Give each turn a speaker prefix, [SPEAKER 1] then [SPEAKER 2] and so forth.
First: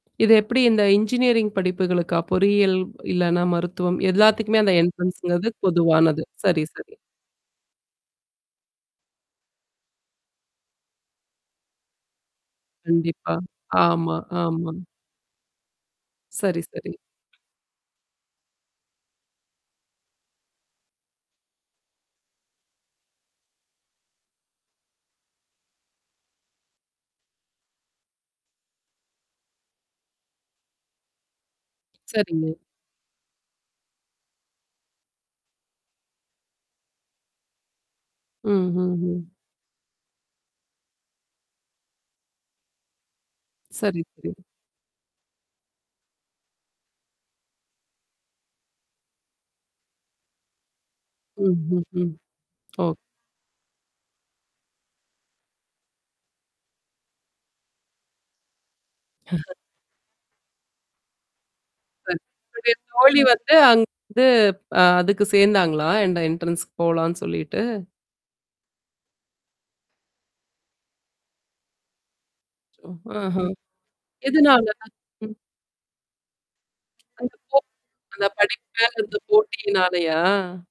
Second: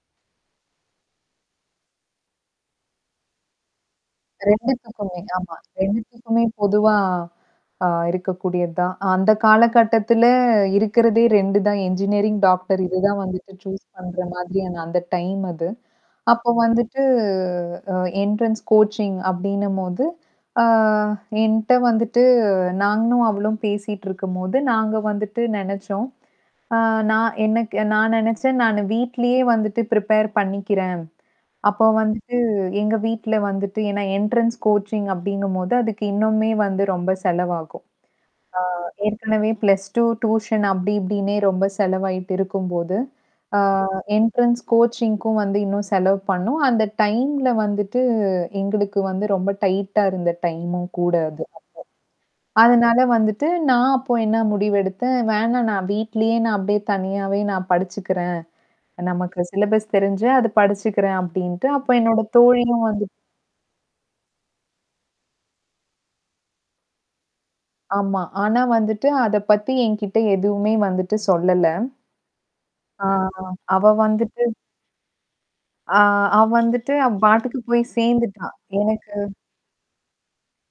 [SPEAKER 1] இது எப்படி? இந்த இன்ஜினியரிங் படிப்புகளுக்கா? பொறியியல், இல்லன்னா மருத்துவம் எல்லாத்துக்குமே அந்த
[SPEAKER 2] 2த்துக்குமே,
[SPEAKER 1] என்ட்ரன்ஸ்ங்கிறது
[SPEAKER 2] ஆமா.
[SPEAKER 1] பொதுவானது.
[SPEAKER 2] 2த்துக்குமே
[SPEAKER 1] சரி சரி.
[SPEAKER 2] பொதுவா. அ இருக்கக்கூடியது தான். அந்த காலகட்டத்துல இருக்கிறதே 2 தான் என்ஜினியரிங், டாக்டர் இதுதான்
[SPEAKER 1] கண்டிப்பா.
[SPEAKER 2] வந்துட்டு சூஸ்
[SPEAKER 1] ஆமா
[SPEAKER 2] பண்ற
[SPEAKER 1] ஆமா.
[SPEAKER 2] மாதிரியான அந்த டைம் அது. அப்போ
[SPEAKER 1] சரி சரி.
[SPEAKER 2] வந்துட்டு அ என்ட்ரன்ஸ் கோச்சிங் அப்டின்னம்போது ஆ என்ட்ட வந்துட்டு நானும் அவளும் பேசிட்டு இருக்கும்போது, நாங்க வந்துட்டு நெனச்சோம். அ நான் எனக்கு நான் நெனச்சேன், "நானு வீட்லயே வந்துட்டு ப்ரிப்பேர் பண்ணிக்கிறேன்." அப்போ வந்துட்டு
[SPEAKER 1] சரிங்க.
[SPEAKER 2] எங்க வீட்ல வந்துட்டு ஏன்னா என்ட்ரன்ஸ் கோச்சிங் அப்டிங்கும்போது, அதுக்கு இன்னமுமே வந்து ரொம்ப செலவாகும். ஆ
[SPEAKER 1] ம்ஹ்ஹ்ம்.
[SPEAKER 2] ஏற்கனவே +2 டியூஷன் அப்டி இப்டின்னே, ரொம்ப செலவாயிட்டு இருக்கும்போது, ஆ
[SPEAKER 1] சரி சரி.
[SPEAKER 2] என்ட்ரன்ஸ் கோச்சிங்க்கும் வந்து இன்னும் செலவு பண்ணனும் அந்த டைம்ல வந்துட்டு, எங்களுக்கு வந்து ரொம்ப டைட்டா இருந்த டைமும் கூட அது, அப்போ.
[SPEAKER 1] ம்ஹ். ஹ்ம். ஓ.
[SPEAKER 2] அதனால வந்துட்டு, நான் அப்போ என்னா முடிவு எடுத்தேன். "வேணாம் நான் வீட்லயே நான் அப்டியே தனியாவே நான் படிச்சுக்கிறேன். நமக்கு சிலபஸ் தெரிஞ்சு, அது படிச்சுக்கிறேன்." அப்படின்ட்டு அப்ப
[SPEAKER 1] இப்ப
[SPEAKER 2] என்னோட
[SPEAKER 1] உங்களுடைய
[SPEAKER 2] தோழியும் வந்து
[SPEAKER 1] தோழி வந்து, அங்க வந்து அ அதுக்கு சேந்தாங்களா? என்ட என்ட்ரன்ஸ்க்கு போலான்னு சொல்லிட்டு!
[SPEAKER 2] ஆமா. ஆனா வந்துட்டு, அத பத்தி என்கிட்ட எதுவுமே வந்துட்டு சொல்லல. ஆ
[SPEAKER 1] அஹம்.
[SPEAKER 2] அவ வந்துட்டு
[SPEAKER 1] எதுனால? ம்.
[SPEAKER 2] ஆ அவ வந்துட்டு அவ
[SPEAKER 1] அந்தப் போ
[SPEAKER 2] பாட்டுக்கு போய்
[SPEAKER 1] அந்த
[SPEAKER 2] சேந்துட்டா.
[SPEAKER 1] படிப்பே அந்த
[SPEAKER 2] எனக்கு
[SPEAKER 1] போட்டியினாலயா?